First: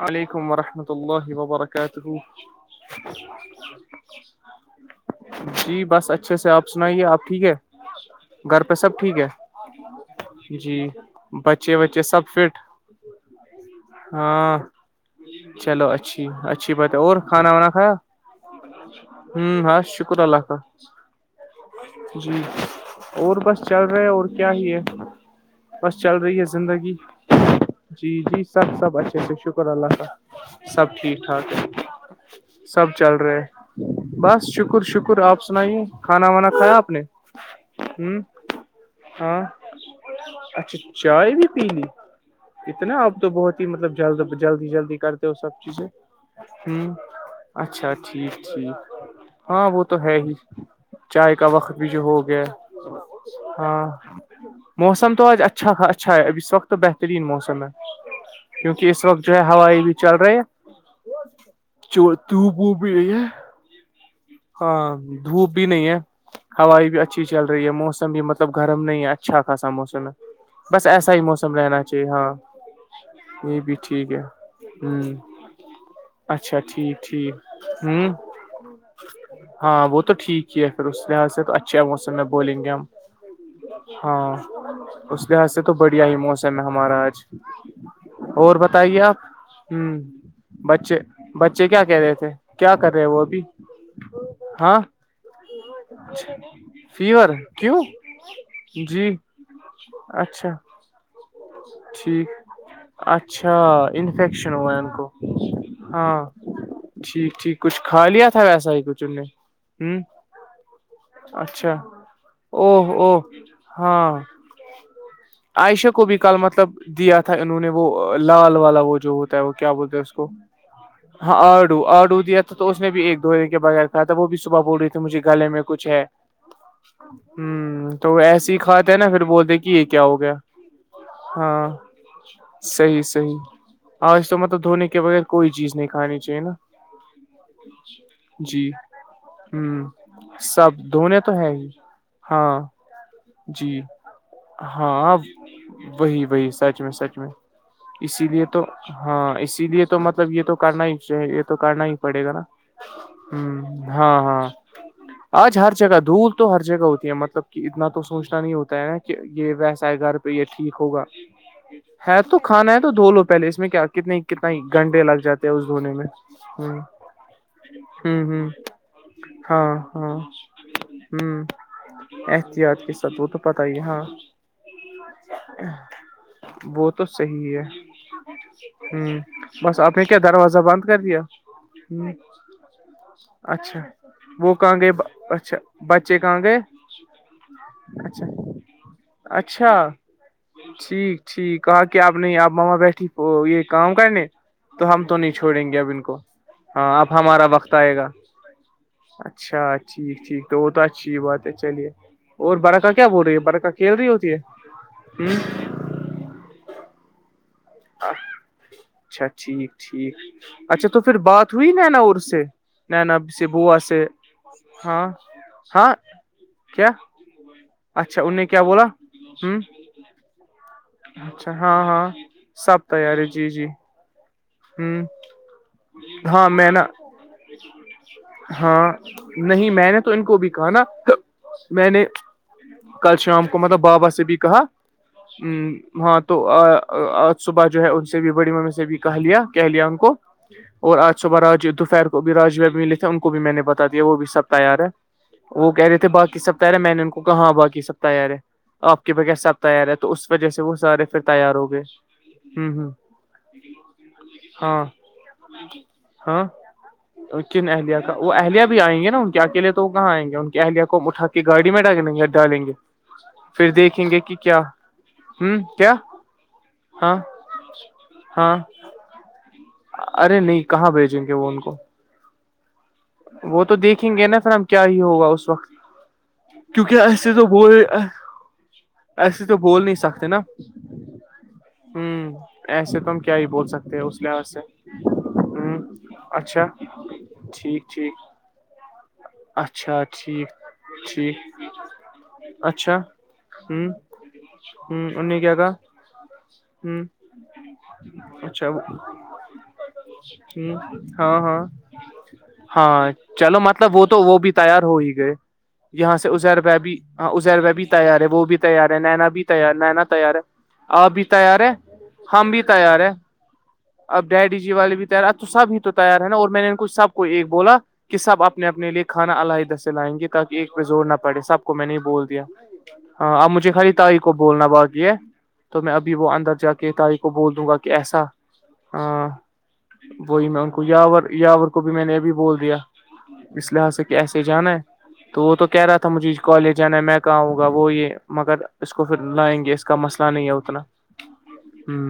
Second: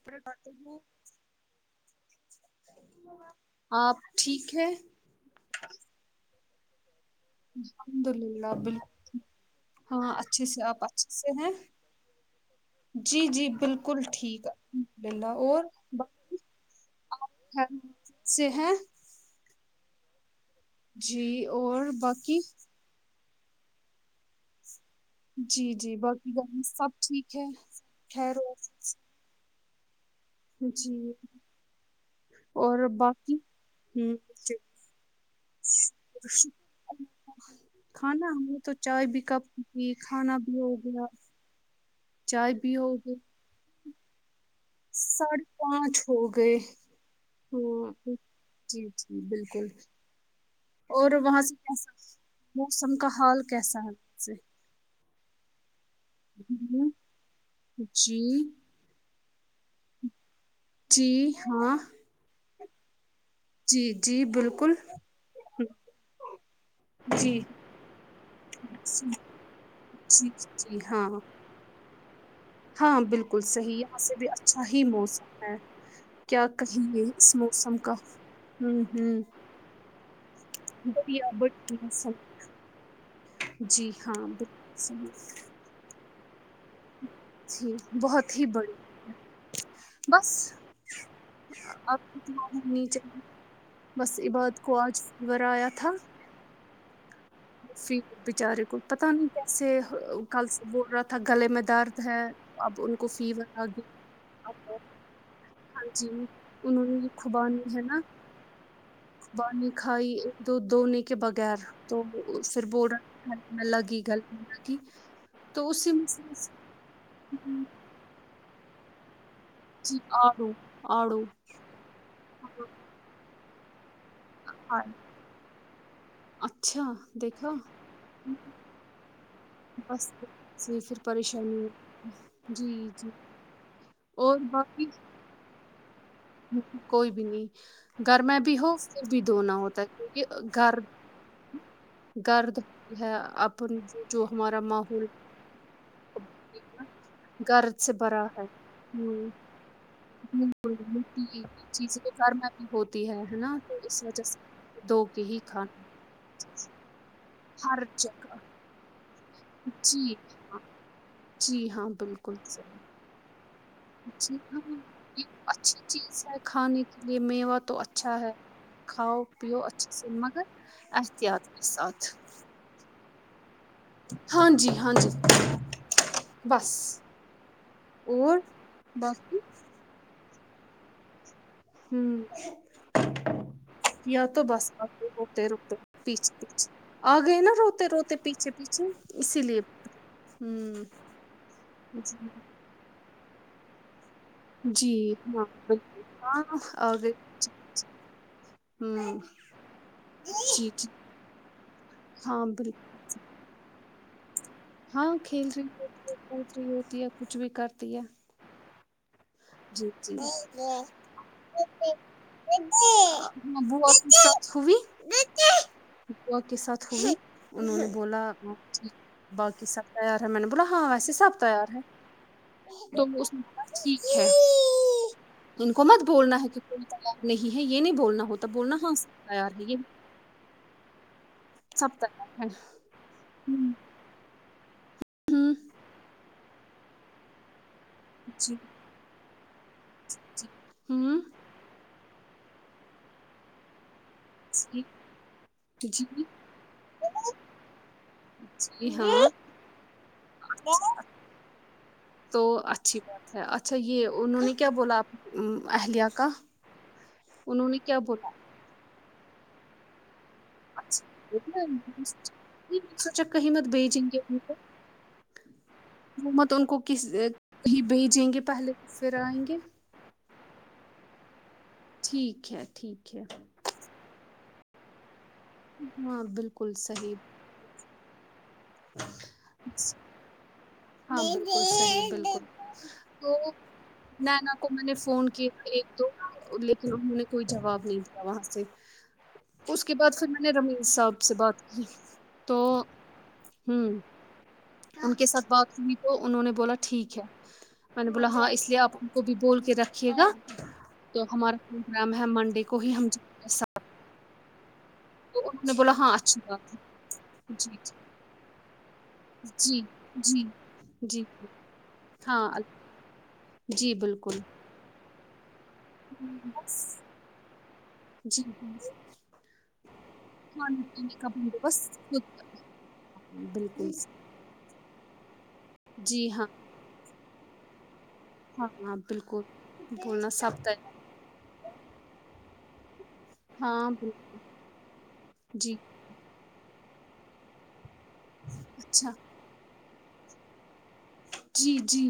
وعلیکم ورحمۃ اللہ وبرکاتہ کیا کہو آپ ٹھیک ہے جی بس اچھا اچھے سے آپ سنائیے آپ ٹھیک ہے الحمد للہ گھر پہ سب بالکل ٹھیک ہے ہاں اچھے سے جی آپ اچھے سے ہیں بچے وچے سب فٹ جی جی بالکل بلکل ٹھیک ہاں الحمدلہ اور چلو اچھی بقی اچھی بات ہے اور آپ سے ہے ہمم بس شکر اللہ کا جی اور باقی جی اور بس چل رہے اور کیا ہی ہے جی جی بس چل باقی رہی ہے گھر میی سب زندگی ٹھیک ہے جی جی خیرو سب سب اچھے سے شکر اللہ کا سب جی ٹھیک ٹھاک ہے سب اور چل باقی رہے ہوں ہے بس شکر شکر آپ سنائیے کھانا وانا شکر- کھایا آپ نے ہ کھانا ہم نے تو چائے بھی ہاں کپ کی پی کھانا بھی ہو اچھا گیا چائے بھی پی لی چائے بھی ہو اتنا آپ پھر تو بہت ہی مطلب جلد جلدی جلدی کرتے ہو سب چیزیں پانچ ہو گئے ہمم اچھا ہ ٹھیک جی ٹھیک جی بالکل ہاں وہ تو ہے ہی اور چائے وہاں کا سے وقت بھی کیسا جو ہو گیا موسم کا حال کیسا ہاں ہے وہاں سے؟ موسم تو آج اچھاا اچھا ہے اب اس وقت ہوں، بہترین موسم ہے جی کیونکہ اس وقت جو ہے ہوائی بھی چل رہی ہے جی ہاں دھوپ وو بھی یہی ہے جی جی بالکل ہاں دھوپ بھی نہیں ہے ہوائ بھی اچھی جی چل رہی ہے موسم بھی مطلب مطلب گرم نہیں ہے جی اچھا خاصا موسم ہے جی بس ہاں ایسا ہی موسم رہنا چاہیے ہاں ہاں بالکل یہ بھی صحیح یہاں ٹھیک سے ہے بھی اچھا ہی ہ موسم ہے کیا اچھا کہیں ٹھیک گے ٹھیک اس موسم کا ہوں ہوں ہوں ہاں وہ تو ٹھیک ہی ہے پھر اس بڑھیا لحاظ سے تو بڑھیا اچھے موسم موسن میں بولیں گے ہم جی ہاں بالکل صحیح اس لحاظ سے تو بڑھیا ہی موسم ہے ہمارا آج جی بہت ہی اور بڑی بتائیے آپ ہوں بس بچے بچے کیا کہہ آپ رہے تھے کیا کر نیچے رہے وہ ابھی بس عباد کو ہاں آج ورایا تھا فیور کیوں فی بچارے کو پتہ جی نہیں سے کل اچھا سے بول رہا تھ گلے میں درد ہے ٹھیک اب ان کو اچھا فیور آ گیا انفیکشن ہوا ہے ان کو ہاں جی انہوں نے ٹھیک ٹھیک خوبانی کچھ ہے نا کھا لیا تھا ویسا ہی کچھ ان نے خوبانی ہ کھائی تو دنے کے بغیر اچھا تو پھر او بول رہا او گلے میں لگی ہاں گلے میں لگی تو عائشہ اسی کو میں بھی سے کل اس- مطلب دیا تھا انہوں نے وہ لال والا وہ جو ہوتا ہے وہ کیا بولتے جی ہیں اس کو آڑو آڑو ہاں آڈو آڈو دیا تو اس نے بھی ایک دھے کے بغیر کا تھا وہ بھی صبح بول رہی ہائے تھی مجھے گلے میں کچھ ہے اچھا دیکھا ہمم تو ایسی ہی کھاتے ہیں نا پھر بولتے کہ کہ کیا بس ہو گیا سے پھر پریشانی ہاں ہے۔ جی صحیح جی صحیح آج تو اور مطلب باقی دھونے کے بغیر کوئی چیز نہیں کھنی کوئی بھی نہیں گھر میں بھی جی ہو پھر بھی دھونا ہ ہوتا ہے کیونکہ سب گھر دنے تو ہے ہی گرد ہاں ہے اپن جی جو ہمارا ماحول ہاں وہی وہی سچ میں سچ میں گرد سے بھرا اسی ہے لیے تو ہاں ہوں، اسی لیے تو مطلب یہ تو بالکل، کرنا ہیاہ مٹی یہ کی تو کرنا ہی چیزیں پڑے گا گھر نا میں بھی ہ ہاں ہاں دو آج ہر جگہ دھول تو ہر جگہ ہوتی ہے مطلب کہ ہر اتنا تو جگہ سوچنا نہیں ہوتا ہے ن کہ یہ ویسا ہے جی گھر پہ یہ ہاں ٹھیک ہوگا جی ہاں ہے بالکل تو کھانا ہے صحیح تو دھو لو پہلے اس میں کیا کتنے کتنا گھنٹے لگ جاتے ہیں اس اچھی دھونے میں چیز ہے ہ کھانے کے لیے میوہ تو ہ اچھا ہے ہ کھاؤ پیو ہاں اچھل ہاں مگر احتیاط ہوں گس اد احتیاط کے ساتھ وہ تو پتہ ہی ہاں ہاں جی ہاں جی بس وہ تو صحیح ہے اور ہوں باقی بس آپ نے کیا دروازہ بند کر دیا ہ ہوں اچھا یا تو وہ بس کہاں آ گئے روتے اچھا روتے بچے پیچھے کہاں گئے پیچھے آ گئے نا روتے روتے اچھا پیچھے پیچھے اسی لیے اچھا ہوں ٹھیک ٹھیک کہاں کہ آپ جی نہیں آپ ماما بیٹھی وہ یہ کام کرنے تو ہم جی تو نہیں ہاں چھوڑیں گے اب ان بالکل کو ہاں ہاں آ گئے اب ہمارا پیچھے۔ وقت آئے گا ہوں اچھا ٹھیک ٹھیک تو جی اوت جی چ بات ہے چلیے ہاں اور بالکل برقا کیا بول رہی ہے برقا کھیل رہی ہوتی ہے ہاں ہ کھیل ہوتی ہوتی ہے کچھ بھی کر آ جی جی تو پھر بات ہوئی نینا اور سے نینا سے بوا سے ہاں ہاں ہو کے ساتھ کیا ہوئی انہوں نے بولا اچھا ان نے کیا بولا ہ باقی سب تیار ہے م بولا ہاں ویسے سب اچھا تیار ہاں ہے ہاں سب تیار ہے جی جی ہےھ ہ ان کو مت بولنا ہاں ہے کہ میں نا کوئی تیار نہیں ہے یہ نہیں بولنا ہوتا بولنا ہاں اس تیار ہے نہیں یہ میں نے ان کو بھی کہا نا میں سب نے تیار ہے کل شام کو مطلب بابا سے بھی کہا ہ ہاں تو آج صبح جو ہے سے بھی ہوں بڑی جی ممی سے بھی کہ لیا کہہ لیا ان کو جی اور آج ہوں صبح آج دوپہر کو بھی رجو بھی ملے تھے ان کو بھی میں نے بتا دیا وہ بھی سب تیار ہے جی وہ کہہ رہے تھے جی بای سب تیار ہے میں نے ان کو کہ ہاں بای سب ت یار ہے جی آپ کے ہاں بغیر سب تیار ہے تو اس وجہ سے وہ سارے پھر تیار ہو گئے تو ہ ہ اچھی بات ہے اچھا یہ انہوں نے کیا ہاں بولاپ اہلیہ کا ہاں کن انہوں نے اہلیہ کیا کا بولا وہ اہلیہ بھی آئیں گے نا ان کے اکیلے تو وہ کہاں آئیں گے ان کے اہلیہ کو اٹھا کے گاڑی میں ڈالیں گے ڈالیں گے مت پھر دیکھیں بیجنگ کے گے کہ کیا ہوں کیا حکومت ان کو ہاں کسیں بھیجیں گے ہاں پہلے پھر آئیں گے ارے نہیں کہاں بھیجیں گے وہ ان کو ٹھیک ہے ٹھیک ہے وہ تو دیکھیں گے نا سھر ہم کیا ہی ہوگا اس وقت ہاں بالکل کیونکہ صحیح ایسے تو بول ایسے تو بول نہیں سکتے نا ہاں بالکل ہوں بالکل ایسے تم کیا بول سکتے ہیں اس ن لحاظ نہ سے کو میں نے فون کیے تھے ہ ایک دو اچھا لیکن انہوں نے کوئی جواب ٹھیک نہیں ٹھیک دیا وہاں سے اس کے اچھا بعد پھر میں ٹھیک نے رمیش صاحب سے ٹھیک بات کی تو اچھا ہ ہ ہوں ان کے نے ساتھ کیا بات کہا ہوئی تو انہوں نے بولا ہ ٹھیک ہے میں نے بولا ہاں اچھا اس لیے آپ ہم کو بھی بول کے رکھیے گا ہ تو ہاں ہاں ہمارا نام ہے منڈے کو ہی ہم ہاں ج چلو مطلب وہ تو وہ بھی تیار ہوئی گی یہاں سے اچھی ازیر بات ہے بب ہاں ازیر جی بب تیار ہے وہ بھی تیار ہے نینا بھی تیار جی نینا تیار ہے جی آپ جی بھی تیار ہیں ہاں ہم بھی تیار ہیں جی بالکل والے بھی تیار تو سب ہی تو تیار ہے نا اور میں نے ان بس کو سب کو ایک بولا کہ سب جی اپنے اپنے لے کے کھانا علاحدہ سے لائیں گے تاکہ ایک کھانے پہ زور نہ پینے کا پڑے سب کو میں نے ہی بندوبست بول دیا خود ہاں آپجھے بالکل خالی تاریخ کو بولنا باقی ہے تو میں ابھی جی وہ ہاں اندر جا کے تاری کو بول دوں گا کہ ایسا ہاں بولنا وہی میں سب ان تیار کو یاور یاور کو بھی میں نے ابھی بول دیا اس ہاں لحظ سے کہ بالکل ایسے جانا ہے تو وہ تو جی کہہ رہا تھا مجھے کالج جانا ہے میں کہاوں گا وہ یہ مگر اس کو اچھا پھر لائیں گے کا مسئلہ نہیں ہے اتنا جی ہ جی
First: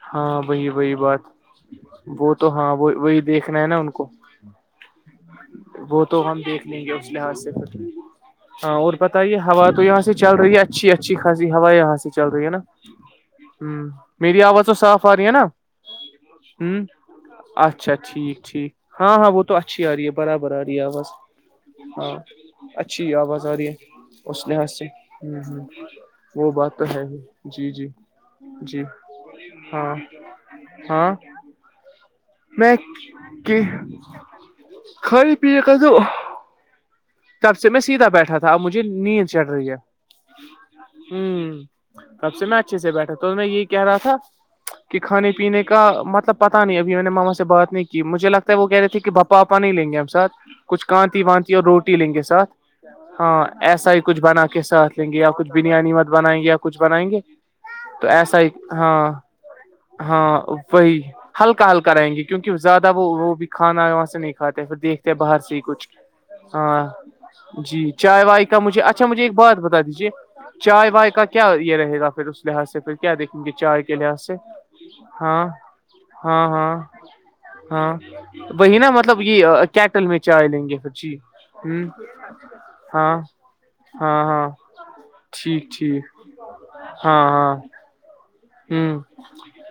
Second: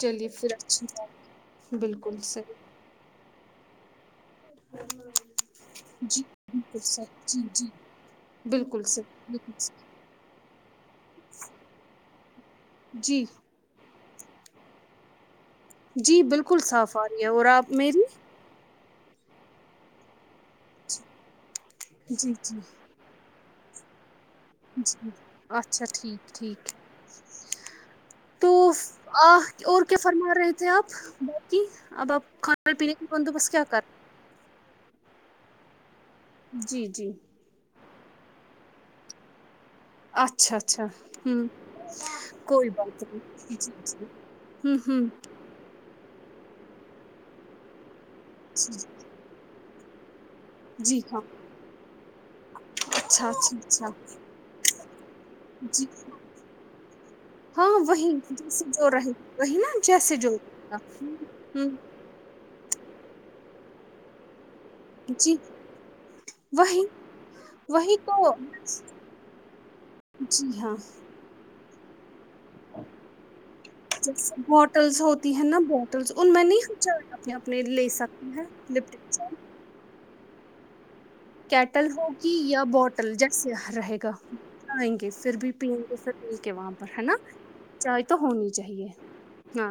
چلیے ہاں پھر وہی اچھی وہی بات بالکل وہ تو صحیح ہاں وہ وہی دیکھنا ہے نا ان کو وہ تو جی ہم دیکھ بالکل لیں گے اس صحیح لحاظ سے جی جی ہاں بالکل اور صحیح بتائیے بالکل ہوا تو صحیح یہاں سے چل رہی ہے اچھی اچھی خاصی ہوا یہاں سے چل رہی ہے نا جی ہ میری آواز تو صاف آ رہی ہے نا جی بالکل ہ صاف آ رہی ہے اور آپ اچھا میری ٹھیک ھیک ہاں ہاں وہ تو اچھی آ رہی ہے برابر آ رہی ہے بس ہاں جی جی اچھی آواز آ رہی ہے اس لحاظ سے جی ہ ہ اچھا ٹھیک وہ ٹھیک بات تو ہے ہی جی جی تو جی آ اور ہاں کیا فرما رہے تھے آپ ہاں باقی اب آپ کھان میں پینے کا بندوبست کیا کر خھائی پی کر تو جی جی تب سے میں سیدھا بیٹھا تھا اب مجھے نیند چڑھ رہی ہے اچھا اچھا ہوں کب سے میں کوئی اچھے سے بات بیٹھا تو میں نہیں یہی جی کہہ رہا جی تھا ہوں کہ ہوں کھانے پینے کا مطلب پتا نہیں اب میں نے ماما سے بات نہیں کی مجھے لگتا ہے وہ کہہ رہ تھے کہ بھپا آپا نہیں لیں گے ہم سھ کچھ جی ہاں کانتی وانتی اور روٹی لیں گے ساتھ اچھا ہاں اچھا اچھا ایسا ہی کچھ بنا کے ساتھ لیں گے یا کچھ جی بریانی مت بنائیں گے یا کچھ بنائیں گے ہاں تو وہی ایسا ہی جیسے جو ہاں رہے وہی نا جیسے جو ہاں وہی رہے گا ہلکا ہوں ہلکا یں گے کیونکہ زیادہ وہ وہ بھی کھانا وہاں سے نہیں کھاتے پھر دیکھتے جی باہر سے ہی کچھ وہی ہاں جی وہی چائے تو وائے کا مجھے اچھا مجھے ایک بات بتا دیجیے جی ہاں چائے و کا کیا یہ رہے گا پھر اس لحاظ سے پھر کیا دیکھیں گے چائے کے لحاظ جس سے بوٹلس ہوتی ہے ہاں نا بوٹلس ان میں ہاں نہیں ہاں خچا اپنے اپنے لے ہاں سکتا وہی نا مطلب یہ کیٹل میں چائے لیں گے پھر جی ہ کیٹل ہوگی یا بوٹل ہاں جیسے رہے گا ہاں ہاں ئیں گے پھر بھی ٹھیک پیئیں گے ٹھیک پھر مل کے وہاں پر ہے نا چائے تو ہونی چاہیے ہوں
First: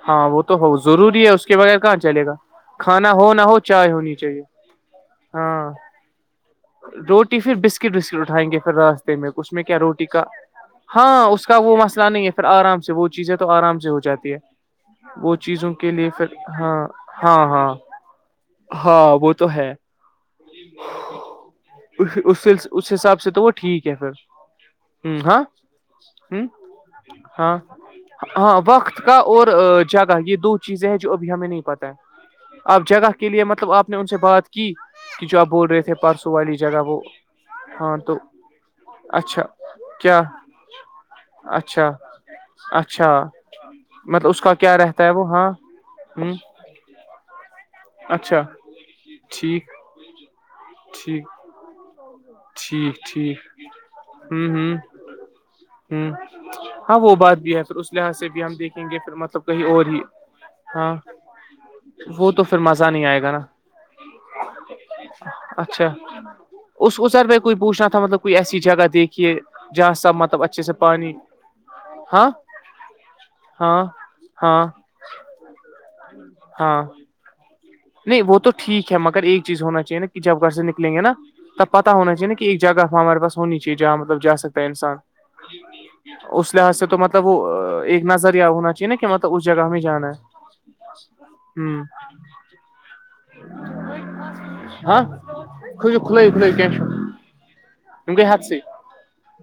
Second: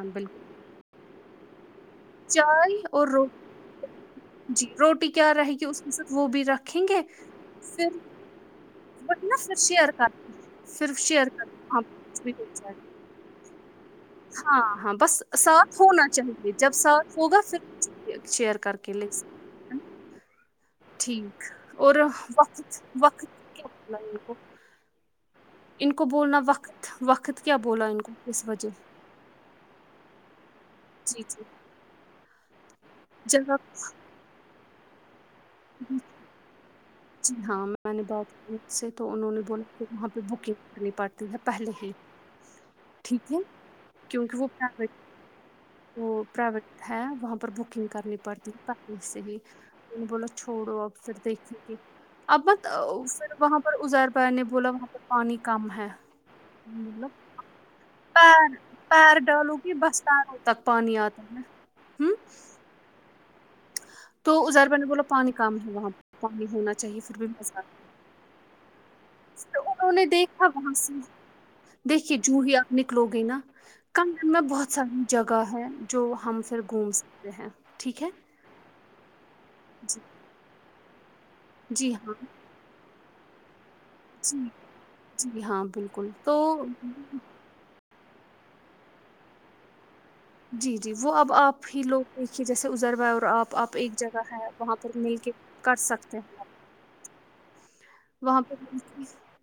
ہاں وہ تو ہو ضروری ہے اس کے بغیر کہاں چلے گا چائے اور کھانا ہو نہ روٹی ہو چائے ہونی چاہیے جی روٹی کیا رہے ہاں گی اس وہ بھی رکھیں گے روٹی پھر بسکٹ وسکٹ اٹھائیں گے پھر راستے بٹ میں نا اس پھر میں کیا شیئر روٹی کا کرتے ہیں، پھر ہاں شیئر اس کرتے کا ہیں، وہ ہاں مسئلہ کچھ نہیں ہے بھی پھر ہو جائے آرام سے وہ چیزیں تو آرام سے ہو جاتی ہے ہاں، ہاں، بس وہ چیزوں ساتھ کے ہونا لیے پھر چاہیے، جب ہاں ساتھ ہوگا ہاں پھر ہاں کچھ بھی شیئر کر کے ہاں لے وہ تو سکتے ہیں، ہے نا؟ ٹھیک اور وقت اس حساب وقت سے تو وہ کیا ٹھیک ہے بولا ان کو؟ پھر ہ ہاں ان کو بولنا ہ وقت وقت ہاں کیا بولا ان کو کس ہاں وجہ؟ وقت کا اور جگہ یہ دو چیزیں ہیں جو جی، ابھی جی، ہمیں نہیں پتا ہے آپ جگہ کے لیے مطلب آپ نے ان سے بات کی کہ جو آپ بول رہے تھے جی پرسوں والی جگہ وہ جی ہاں میں نے بات کی اس سے تو انہوں نے اچھا بولا کہ وہاں پہ کیا بکنگ کرنی پڑتی ہے پہلے ہی اچھا اچھا ٹھیک ہے مطلب کیونکہ اس وہ کا کیا پرٹ رہتا ہے وہ ہاں وہ ہ پر ہے وہاں پر بکنگ کرنی اچھا پڑتی پنے سے بھی ٹھیک بو چھوڑو اب پھر ٹھیک دیکھ ابت ٹھیک ٹھیک پھر وہاں پر ازار پ نے ہوں بولا ہوں وہاں پر پانی کم ہے ہوں ہاں ملب وہ بات بھی ہے پھر اس لحاظ سے بھی پیر ہم دیکھیں گے پھر پیر مطلب ڈالوں کہیں گی اور ہی بس پیروں تک ہاں پانی آتا ہے ہوں وہ تو پھر مزہ نہیں آئے گا نا تو ازار میںہ نے بولاو پانی کام ہے وہاں اچھا پانی ہونا چاہیے اس پھر بھی ازر پہ کوئی مزہ پوچھنا تھا مطلب کوئی ایسی جگہ دیکھیے تو انہوں جہاں نے سب مطلب دیکھا اچھے وہاں سے پانی دیکھیے ہاں جوہی آ نکلو گی نا ہاں کم میں ہاں بہت ساری جگہ ہے جو ہم پھر ہاں گھوم سکتے ہیں ٹھیک ہے نہیں وہ تو ٹھیک ہے مگر ایک چیز ہونا چاہی جی نا کہ جب گھر سے نکلیں گے نا تب پتتا جی ہاں ہونا چاہیے نا کہ ایک جگہ ہمارے پس ہونی چاہیے جہاں مطلب جا جی سکتا ہے انسان جی ہاں بالکل تو اس لحاظ سے تو مطلب وہ ایک نظریہ ہونا چاہیے نا کہ مطلب اس جگہ ہمیں جانا ہے جی جی وہ اب آپ ہی ہوں لوگ دیکھیے جیسے ازر ب آپ آپ ایک جگہ ہے وہاں پر ہاں مل کے کر کھل سکتے کھلے ہیں کھلے کیوں کہ وہاں حد پہ سے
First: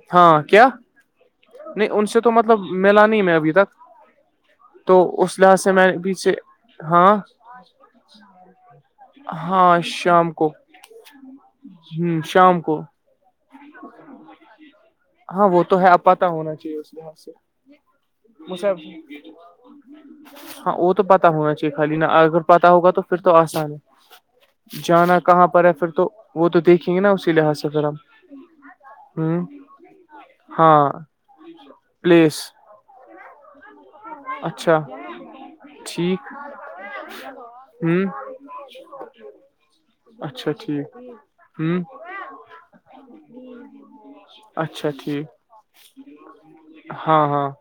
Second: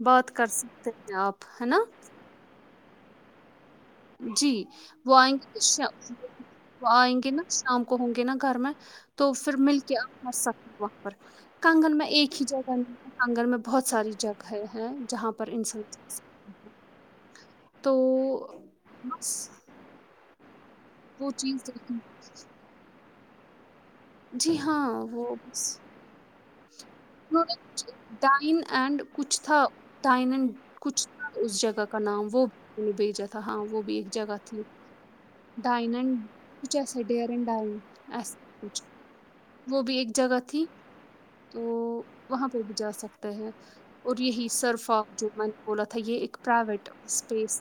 بات ہاں کر کیا سکتے ہیں آپ ہے نا نہیں ان سے تو مطلب ملا نہیں ہے ابھی تک جی تو وہ آئیں اس لحاظ سے گے میں پیچھے وہ ہاں آئیں گے نا شام کو ہوں گے نا گھر میں تو پھر مل ہاں کے آنا شام کو سفر وفر کنگن میں ہ ایک ہی شام جگہ کو آنگن میں بہت ساری جگہ ہیں جہاں ہاں پر وہ تو انسان ہے اب جا پتتا سکتا ہونا چاہیے ہے اس لحاظ سے تو مجھے بس ہاں وہ تو پتا ہونا چیز چاہیے خالی دیکھیں نہا اگر پتا ہوگا تو پھر تو آسان ہے جی ہاں جانا وہ کہاں بس پر ہے پھر تو وہ تو دیکھیں گے نا اسی لحاظ سے پھر کچھ ہم ڈائن اینڈ کچھ ہ تھا تٹائنن ہاں کچھ اس جگہ کا نام پلیس وہ بھی نے بھیجا تھا ہاں وہ بھی ایک جگہ تھی اچھا ٹھیک ڈایننچس ڈیرن ہوں ڈانسچ وہ بھی ایک جگہ اچھا تھی ٹھیک تو ہوں وہاں پہ بھی جا سکتے ہیں اور یہی اچھا سرفا جو ٹھیک میں نے بولا تھا یہ ایک پرائیویٹ ہاں ہاں اسپیس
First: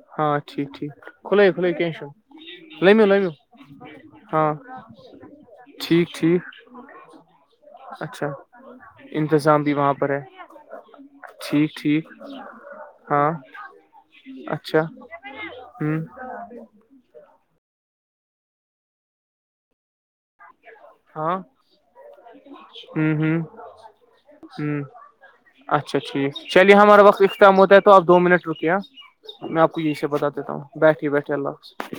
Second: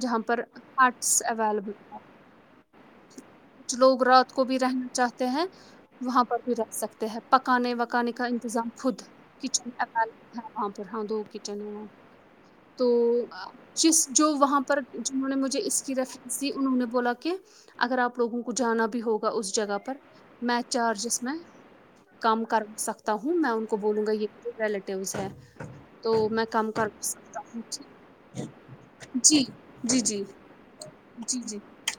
جہاں ہاں پر ٹھیک ٹھیک آرٹس کھلے اویلیبل کھلے ہیں کیش لمیو لمیو ک لوگ رات کو ہاں بھی رہنا چاہتے ہیں ٹھیک وہاں پر ٹھیک بھی رہ سکتے ہیں پکا پکانے وکانے کا اچھا انتظام خود انتظام کچن بھی وہاں پر اویلیبل ہے وہاں پر ہاں دو کچن ٹھیک ہیں ٹھیک تو ہاں جس جو وہاں اچھا پر جنہوں نے مجھے اس کی ہوں رف اسی انہوں نے بولا کہ اگر آپ لوگوں کو جانا بھی ہوگا اس جگہ پر میچ چارجس میں ج کام کر سکتا ہوں میں ان کو بولوں گا یہ ہوں ریلیٹیوس ہے اچھا تو ٹھیک میں کم چلیے کر ہمارا وقت سکتا اختام ہوں ہوتا ہے جی تو آپ دو منٹ رکے جی میں آپ کو جی یہی جی بت دیتا ہوں بیٹھیے بیٹھیے جی جی اللہافظ